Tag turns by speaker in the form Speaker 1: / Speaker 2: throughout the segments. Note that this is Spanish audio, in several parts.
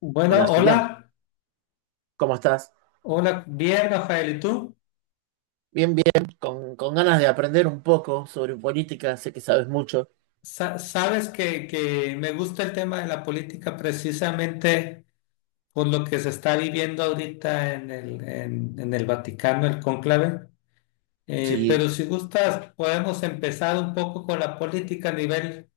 Speaker 1: Bueno,
Speaker 2: Hola, Giriam,
Speaker 1: hola,
Speaker 2: ¿cómo estás?
Speaker 1: hola, bien, Rafael, ¿y tú?
Speaker 2: Bien, bien, con ganas de aprender un poco sobre política, sé que sabes mucho.
Speaker 1: Sabes que me gusta el tema de la política precisamente por lo que se está viviendo ahorita en el Vaticano, el cónclave.
Speaker 2: Sí,
Speaker 1: Pero si gustas, podemos empezar un poco con la política a nivel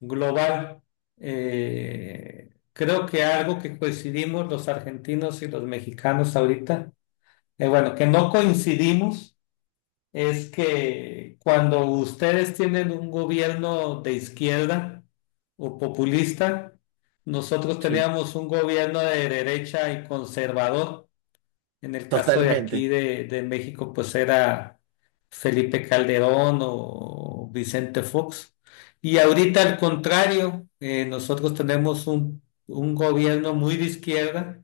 Speaker 1: global. Creo que algo que coincidimos los argentinos y los mexicanos ahorita, bueno, que no coincidimos es que cuando ustedes tienen un gobierno de izquierda o populista, nosotros
Speaker 2: sí,
Speaker 1: teníamos un gobierno de derecha y conservador. En el caso de aquí
Speaker 2: totalmente,
Speaker 1: de México, pues era Felipe Calderón o Vicente Fox. Y ahorita al contrario, nosotros tenemos un gobierno muy de izquierda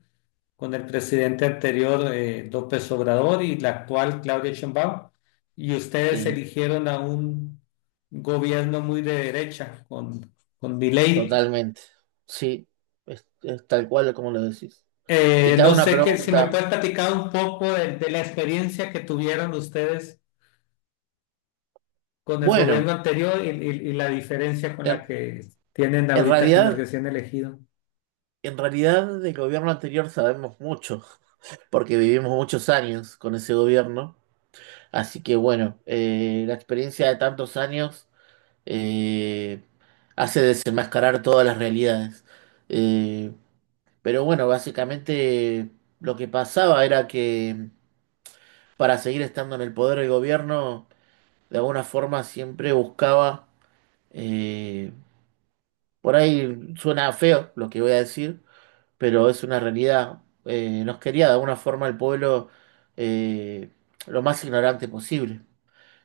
Speaker 1: con el presidente anterior, López Obrador, y la actual, Claudia Sheinbaum, y ustedes
Speaker 2: sí,
Speaker 1: eligieron a un gobierno muy de derecha con Milei.
Speaker 2: totalmente, sí, es tal cual como lo decís. Y te hago
Speaker 1: No
Speaker 2: una
Speaker 1: sé que, si me
Speaker 2: pregunta.
Speaker 1: puedes platicar un poco de la experiencia que tuvieron ustedes con el
Speaker 2: Bueno,
Speaker 1: gobierno anterior y, y la diferencia con la
Speaker 2: en,
Speaker 1: que tienen
Speaker 2: en
Speaker 1: ahorita con el
Speaker 2: realidad,
Speaker 1: recién elegido.
Speaker 2: del gobierno anterior sabemos mucho, porque vivimos muchos años con ese gobierno, así que bueno, la experiencia de tantos años eh, hace desenmascarar todas las realidades. Eh, pero bueno, básicamente lo que pasaba era que para seguir estando en el poder el gobierno, de alguna forma siempre buscaba, eh, por ahí suena feo lo que voy a decir, pero es una realidad, nos quería de alguna forma el pueblo, eh, lo más ignorante posible.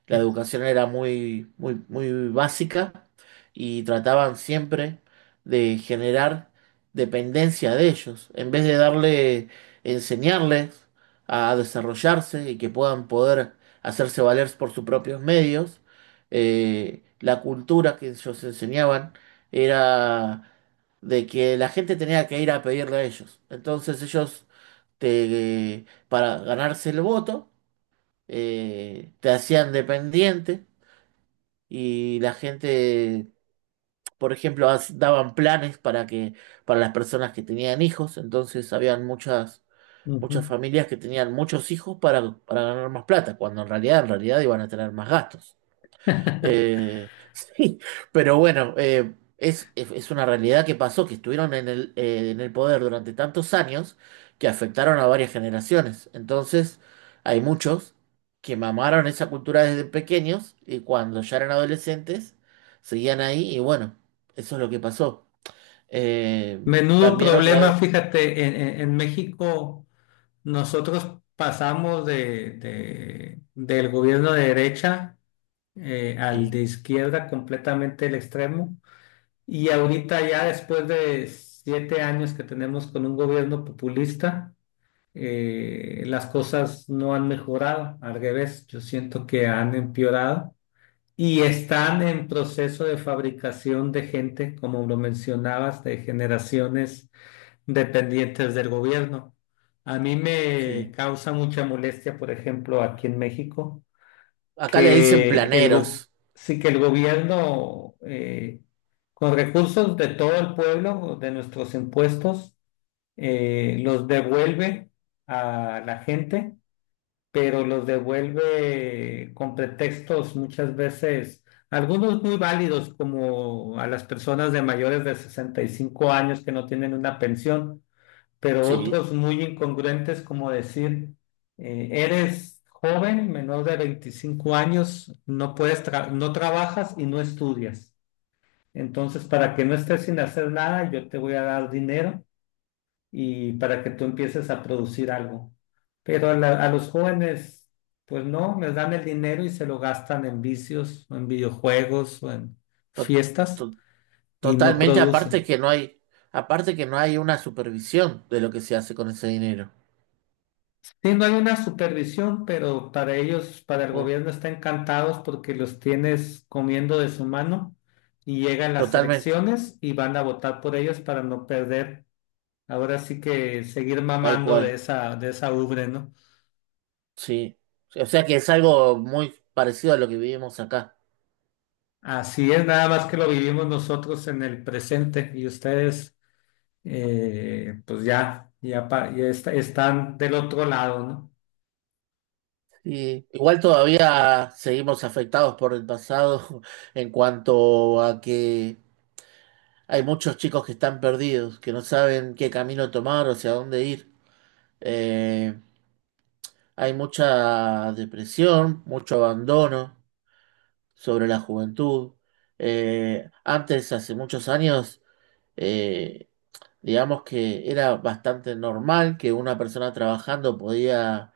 Speaker 2: La educación era muy, muy, muy básica y trataban siempre de generar dependencia de ellos, en vez de darle, enseñarles a desarrollarse y que puedan poder hacerse valer por sus propios medios. La cultura que ellos enseñaban era de que la gente tenía que ir a pedirle a ellos. Entonces ellos, para ganarse el voto, te hacían dependiente y la gente, por ejemplo, daban planes para que, para las personas que tenían hijos, entonces habían muchas muchas
Speaker 1: Ujú.
Speaker 2: familias que tenían muchos hijos para ganar más plata, cuando en realidad iban a tener más gastos. Sí, pero bueno, es una realidad que pasó, que estuvieron en el poder durante tantos años que afectaron a varias generaciones. Entonces, hay muchos que mamaron esa cultura desde pequeños y cuando ya eran adolescentes seguían ahí y bueno, eso es lo que pasó. Eh,
Speaker 1: Menudo
Speaker 2: también otra...
Speaker 1: problema, fíjate, en México nosotros pasamos de, del gobierno de derecha, al
Speaker 2: Sí,
Speaker 1: de izquierda, completamente el extremo. Y ahorita ya después de 7 años que tenemos con un gobierno populista, las cosas no han mejorado. Al revés, yo siento que han empeorado. Y están en proceso de fabricación de gente, como lo mencionabas, de generaciones dependientes del gobierno. A mí me
Speaker 2: sí.
Speaker 1: causa mucha molestia, por ejemplo, aquí en México,
Speaker 2: Acá le dicen
Speaker 1: que el, go-
Speaker 2: planeros,
Speaker 1: sí que el gobierno, con recursos de todo el pueblo, de nuestros impuestos, los devuelve a la gente, pero los devuelve con pretextos muchas veces. Algunos muy válidos, como a las personas de mayores de 65 años que no tienen una pensión, pero
Speaker 2: sí.
Speaker 1: otros muy incongruentes como decir, eres joven, menor de 25 años, no trabajas y no estudias. Entonces, para que no estés sin hacer nada, yo te voy a dar dinero y para que tú empieces a producir algo. Pero a los jóvenes, pues no, les dan el dinero y se lo gastan en vicios, o en videojuegos o en
Speaker 2: to-
Speaker 1: fiestas
Speaker 2: to-
Speaker 1: y no
Speaker 2: Totalmente, aparte
Speaker 1: producen.
Speaker 2: que no hay, aparte que no hay una supervisión de lo que se hace con ese dinero.
Speaker 1: Sí, no hay una supervisión, pero para ellos, para el
Speaker 2: Mm.
Speaker 1: gobierno, está encantados porque los tienes comiendo de su mano y llegan las
Speaker 2: Totalmente,
Speaker 1: elecciones y van a votar por ellos para no perder. Ahora sí que seguir
Speaker 2: tal
Speaker 1: mamando
Speaker 2: cual,
Speaker 1: de esa ubre, ¿no?
Speaker 2: sí. O sea que es algo muy parecido a lo que vivimos acá.
Speaker 1: Así es, nada más que lo vivimos nosotros en el presente y ustedes, pues ya, ya, están del otro lado, ¿no?
Speaker 2: Y igual todavía seguimos afectados por el pasado en cuanto a que hay muchos chicos que están perdidos, que no saben qué camino tomar o hacia dónde ir. Eh, hay mucha depresión, mucho abandono sobre la juventud. Antes, hace muchos años, eh, digamos que era bastante normal que una persona trabajando podía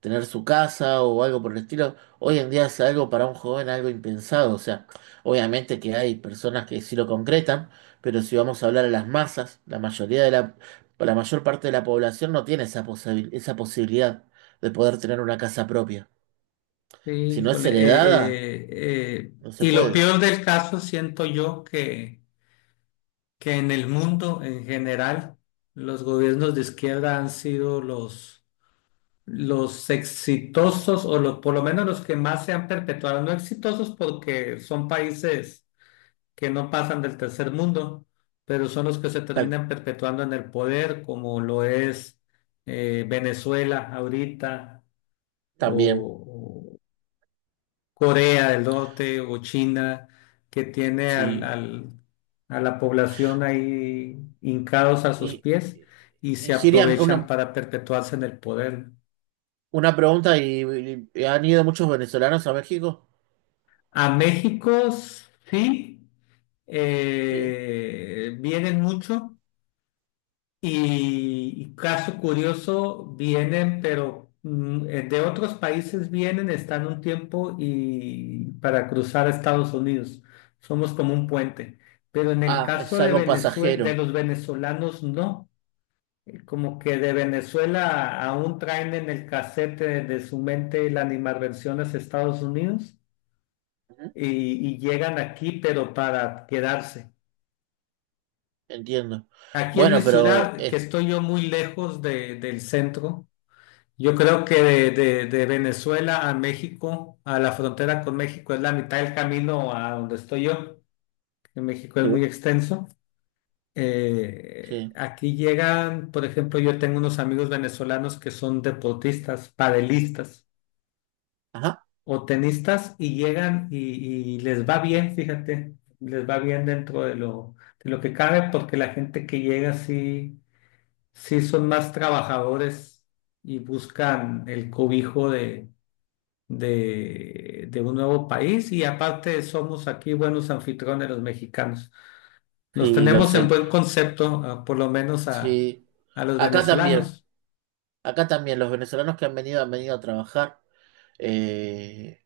Speaker 2: tener su casa o algo por el estilo. Hoy en día es algo para un joven algo impensado. O sea, obviamente que hay personas que sí lo concretan, pero si vamos a hablar a las masas, la mayor parte de la población no tiene esa esa posibilidad de poder tener una casa propia.
Speaker 1: Sí,
Speaker 2: Si no es
Speaker 1: híjole,
Speaker 2: heredada, no se
Speaker 1: y lo
Speaker 2: puede.
Speaker 1: peor del caso siento yo que en el mundo en general los gobiernos de izquierda han sido los exitosos o los, por lo menos los que más se han perpetuado, no exitosos porque son países que no pasan del tercer mundo, pero son los que se
Speaker 2: Tal
Speaker 1: terminan perpetuando en el poder, como lo es Venezuela ahorita
Speaker 2: También,
Speaker 1: o Corea del Norte o China, que tiene
Speaker 2: sí.
Speaker 1: a la población ahí hincados a sus
Speaker 2: Y,
Speaker 1: pies
Speaker 2: y,
Speaker 1: y
Speaker 2: y
Speaker 1: se
Speaker 2: Giria,
Speaker 1: aprovechan para perpetuarse en el poder.
Speaker 2: una pregunta, ¿han ido muchos venezolanos a México?
Speaker 1: A México sí,
Speaker 2: Sí.
Speaker 1: vienen mucho. Y caso curioso, vienen, pero de otros países vienen, están un tiempo y para cruzar a Estados Unidos. Somos como un puente. Pero en el
Speaker 2: Ah, es
Speaker 1: caso de
Speaker 2: algo
Speaker 1: Venezuela, de
Speaker 2: pasajero.
Speaker 1: los venezolanos, no. Como que de Venezuela aún traen en el casete de su mente la animadversión hacia Estados Unidos
Speaker 2: Ujú.
Speaker 1: y llegan aquí, pero para quedarse.
Speaker 2: Entiendo.
Speaker 1: Aquí en mi
Speaker 2: Bueno, pero...
Speaker 1: ciudad, que estoy yo muy lejos del centro. Yo creo que de, de Venezuela a México, a la frontera con México, es la mitad del camino a donde estoy yo, que México es muy
Speaker 2: sí,
Speaker 1: extenso.
Speaker 2: sí.
Speaker 1: Aquí llegan, por ejemplo, yo tengo unos amigos venezolanos que son deportistas, padelistas
Speaker 2: Ajá,
Speaker 1: o tenistas y llegan y les va bien, fíjate, les va bien dentro de lo que cabe porque la gente que llega sí, sí son más trabajadores y buscan el cobijo de un nuevo país y aparte somos aquí buenos anfitriones los mexicanos. Los
Speaker 2: sí, lo
Speaker 1: tenemos en
Speaker 2: sé.
Speaker 1: buen concepto, ah, por lo menos
Speaker 2: Sí.
Speaker 1: a los
Speaker 2: Acá también,
Speaker 1: venezolanos.
Speaker 2: acá también, los venezolanos que han venido a trabajar. Eh,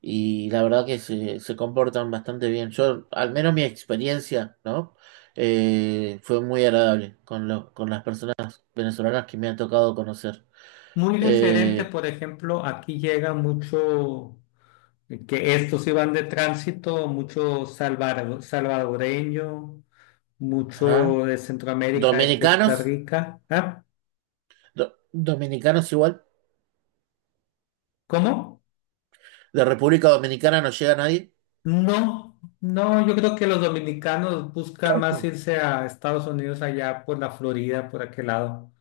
Speaker 2: Y la verdad que se comportan bastante bien. Yo, al menos mi experiencia, ¿no? Fue muy agradable con las personas venezolanas que me han tocado conocer.
Speaker 1: Muy diferente,
Speaker 2: Eh,
Speaker 1: por ejemplo, aquí llega mucho, que estos iban de tránsito, mucho salvadoreño,
Speaker 2: ajá.
Speaker 1: mucho de Centroamérica, de Costa
Speaker 2: Dominicanos,
Speaker 1: Rica. ¿Ah?
Speaker 2: dominicanos igual.
Speaker 1: ¿Cómo?
Speaker 2: De República Dominicana no llega nadie.
Speaker 1: No, no, yo creo que los dominicanos buscan más irse a Estados Unidos allá por la Florida, por aquel lado.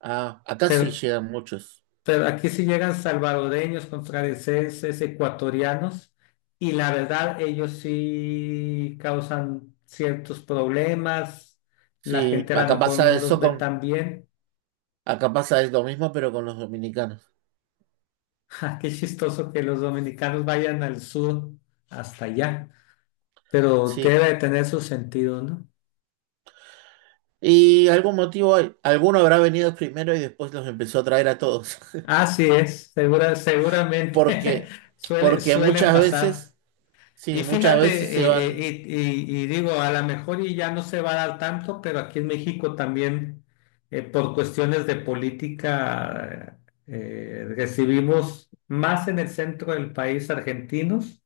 Speaker 2: Ah, acá sí
Speaker 1: Pero,
Speaker 2: llegan muchos.
Speaker 1: pero aquí sí llegan salvadoreños, costarricenses, ecuatorianos, y la verdad ellos sí causan ciertos problemas. La
Speaker 2: Sí,
Speaker 1: gente a lo mejor no los ve tan bien.
Speaker 2: acá pasa lo mismo, pero con los dominicanos.
Speaker 1: Ja, qué chistoso que los dominicanos vayan al sur hasta allá, pero
Speaker 2: Sí.
Speaker 1: debe de tener su sentido, ¿no?
Speaker 2: Y algún motivo hay. Alguno habrá venido primero y después los empezó a traer a todos.
Speaker 1: Así es, segura, seguramente
Speaker 2: Porque,
Speaker 1: suele,
Speaker 2: porque
Speaker 1: suele
Speaker 2: muchas
Speaker 1: pasar.
Speaker 2: veces,
Speaker 1: Y
Speaker 2: sí, muchas
Speaker 1: fíjate,
Speaker 2: veces se van,
Speaker 1: y, y digo, a lo mejor y ya no se va a dar tanto, pero aquí en México también, por cuestiones de política, recibimos más en el centro del país argentinos.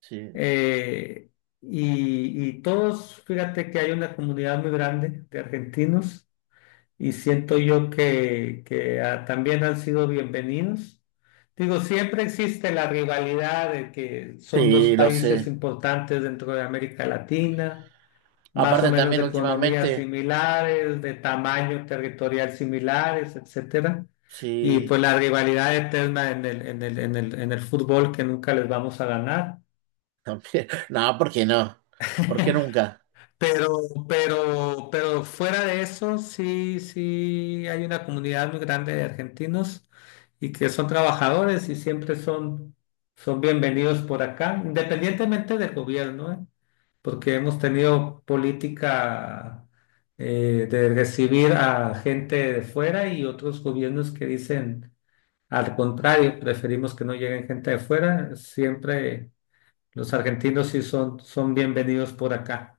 Speaker 2: sí,
Speaker 1: eh, y, y todos, fíjate que hay una comunidad muy grande de argentinos y siento yo que ah, también han sido bienvenidos. Digo, siempre existe la rivalidad de que son dos
Speaker 2: sí, lo
Speaker 1: países
Speaker 2: sé.
Speaker 1: importantes dentro de América Latina, más o
Speaker 2: Aparte
Speaker 1: menos
Speaker 2: también
Speaker 1: de economías
Speaker 2: últimamente,
Speaker 1: similares, de tamaño territorial similares, etcétera. Y
Speaker 2: sí,
Speaker 1: pues la rivalidad eterna en el fútbol que nunca les vamos a ganar.
Speaker 2: también, no, ¿por qué no? ¿Por qué nunca?
Speaker 1: Pero, pero fuera de eso, sí, sí, hay una comunidad muy grande de argentinos y que son trabajadores y siempre son, son bienvenidos por acá, independientemente del gobierno, ¿eh? Porque hemos tenido política de recibir a gente de fuera y otros gobiernos que dicen al contrario, preferimos que no lleguen gente de fuera. Siempre los argentinos sí son, son bienvenidos por acá.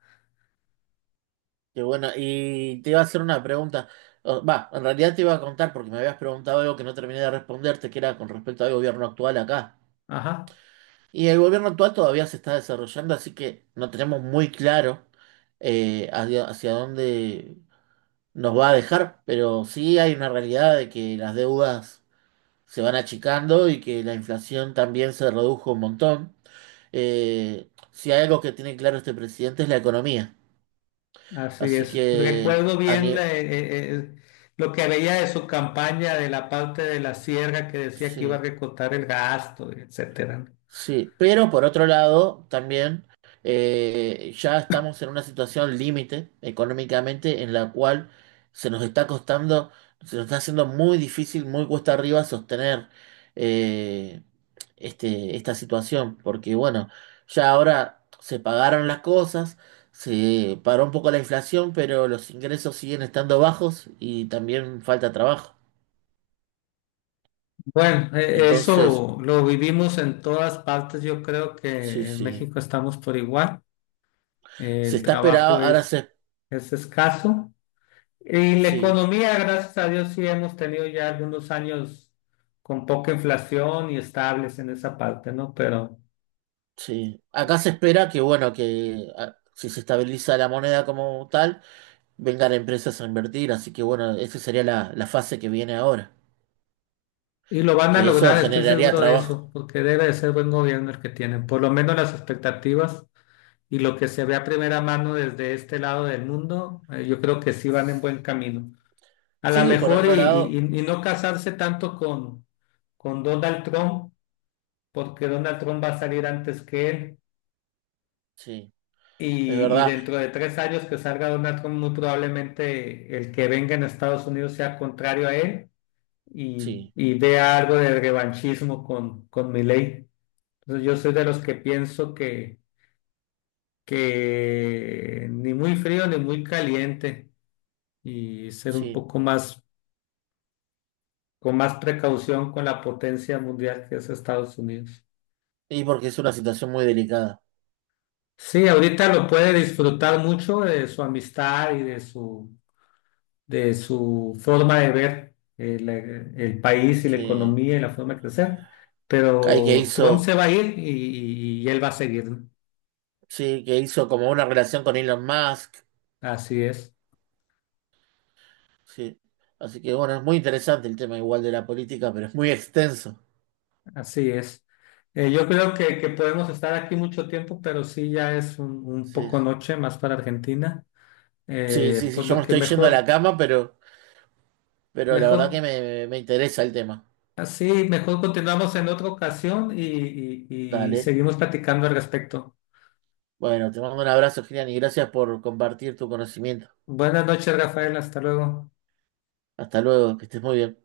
Speaker 2: Qué bueno, y te iba a hacer una pregunta. O- va, en realidad te iba a contar porque me habías preguntado algo que no terminé de responderte, que era con respecto al gobierno actual acá.
Speaker 1: Ajá.
Speaker 2: Y el gobierno actual todavía se está desarrollando, así que no tenemos muy claro hacia dónde nos va a dejar, pero sí hay una realidad de que las deudas se van achicando y que la inflación también se redujo un montón. Si hay algo que tiene claro este presidente es la economía.
Speaker 1: Así
Speaker 2: Así
Speaker 1: es.
Speaker 2: que
Speaker 1: Recuerdo
Speaker 2: a,
Speaker 1: bien
Speaker 2: ni-
Speaker 1: lo que veía de su campaña de la parte de la sierra que decía que iba a
Speaker 2: sí.
Speaker 1: recortar el gasto, etcétera, ¿no?
Speaker 2: Sí, pero por otro lado, también ya estamos en una situación límite económicamente en la cual se nos está costando, se nos está haciendo muy difícil, muy cuesta arriba sostener eh, esta situación, porque bueno, ya ahora se pagaron las cosas, se paró un poco la inflación, pero los ingresos siguen estando bajos y también falta trabajo.
Speaker 1: Bueno,
Speaker 2: Entonces,
Speaker 1: eso lo vivimos en todas partes. Yo creo
Speaker 2: sí,
Speaker 1: que en
Speaker 2: sí,
Speaker 1: México estamos por igual.
Speaker 2: se
Speaker 1: El
Speaker 2: está esperado,
Speaker 1: trabajo
Speaker 2: ahora se...
Speaker 1: es escaso. Y la
Speaker 2: sí.
Speaker 1: economía, gracias a Dios, sí hemos tenido ya algunos años con poca inflación y estables en esa parte, ¿no? Pero
Speaker 2: Sí, acá se espera que, bueno, que si se estabiliza la moneda como tal, vengan empresas a invertir, así que, bueno, esa sería la fase que viene ahora,
Speaker 1: y lo van a
Speaker 2: que eso
Speaker 1: lograr, estoy
Speaker 2: generaría
Speaker 1: seguro de
Speaker 2: trabajo.
Speaker 1: eso, porque debe de ser buen gobierno el que tienen, por lo menos las expectativas y lo que se ve a primera mano desde este lado del mundo, yo creo que sí van en buen camino. A lo
Speaker 2: Sí, por
Speaker 1: mejor y,
Speaker 2: otro lado,
Speaker 1: y no casarse tanto con Donald Trump, porque Donald Trump va a salir antes que él
Speaker 2: sí, es
Speaker 1: y
Speaker 2: verdad,
Speaker 1: dentro de 3 años que salga Donald Trump, muy probablemente el que venga en Estados Unidos sea contrario a él
Speaker 2: sí,
Speaker 1: y vea algo de revanchismo con Milei. Entonces yo soy de los que pienso que ni muy frío ni muy caliente y ser un
Speaker 2: sí,
Speaker 1: poco más, con más precaución con la potencia mundial que es Estados Unidos.
Speaker 2: y porque es una situación muy delicada,
Speaker 1: Sí, ahorita lo puede disfrutar mucho de su amistad y de su forma de ver el país y la
Speaker 2: sí.
Speaker 1: economía y la forma de crecer,
Speaker 2: Hay que
Speaker 1: pero Trump se
Speaker 2: hizo,
Speaker 1: va a ir y, y él va a seguir, ¿no?
Speaker 2: sí, que hizo como una relación con Elon Musk,
Speaker 1: Así es.
Speaker 2: sí. Así que, bueno, es muy interesante el tema igual de la política, pero es muy extenso,
Speaker 1: Así es. Yo creo que podemos estar aquí mucho tiempo, pero sí ya es un
Speaker 2: sí.
Speaker 1: poco noche más para Argentina.
Speaker 2: Sí, sí, sí,
Speaker 1: Pues
Speaker 2: yo
Speaker 1: lo
Speaker 2: me
Speaker 1: que
Speaker 2: estoy yendo a la
Speaker 1: mejor,
Speaker 2: cama, pero... pero la verdad que
Speaker 1: mejor,
Speaker 2: me interesa el tema.
Speaker 1: así, mejor continuamos en otra ocasión y, y
Speaker 2: Dale.
Speaker 1: seguimos platicando al respecto.
Speaker 2: Bueno, te mando un abrazo, Gilian, y gracias por compartir tu conocimiento.
Speaker 1: Buenas noches, Rafael. Hasta luego.
Speaker 2: Hasta luego, que estés muy bien.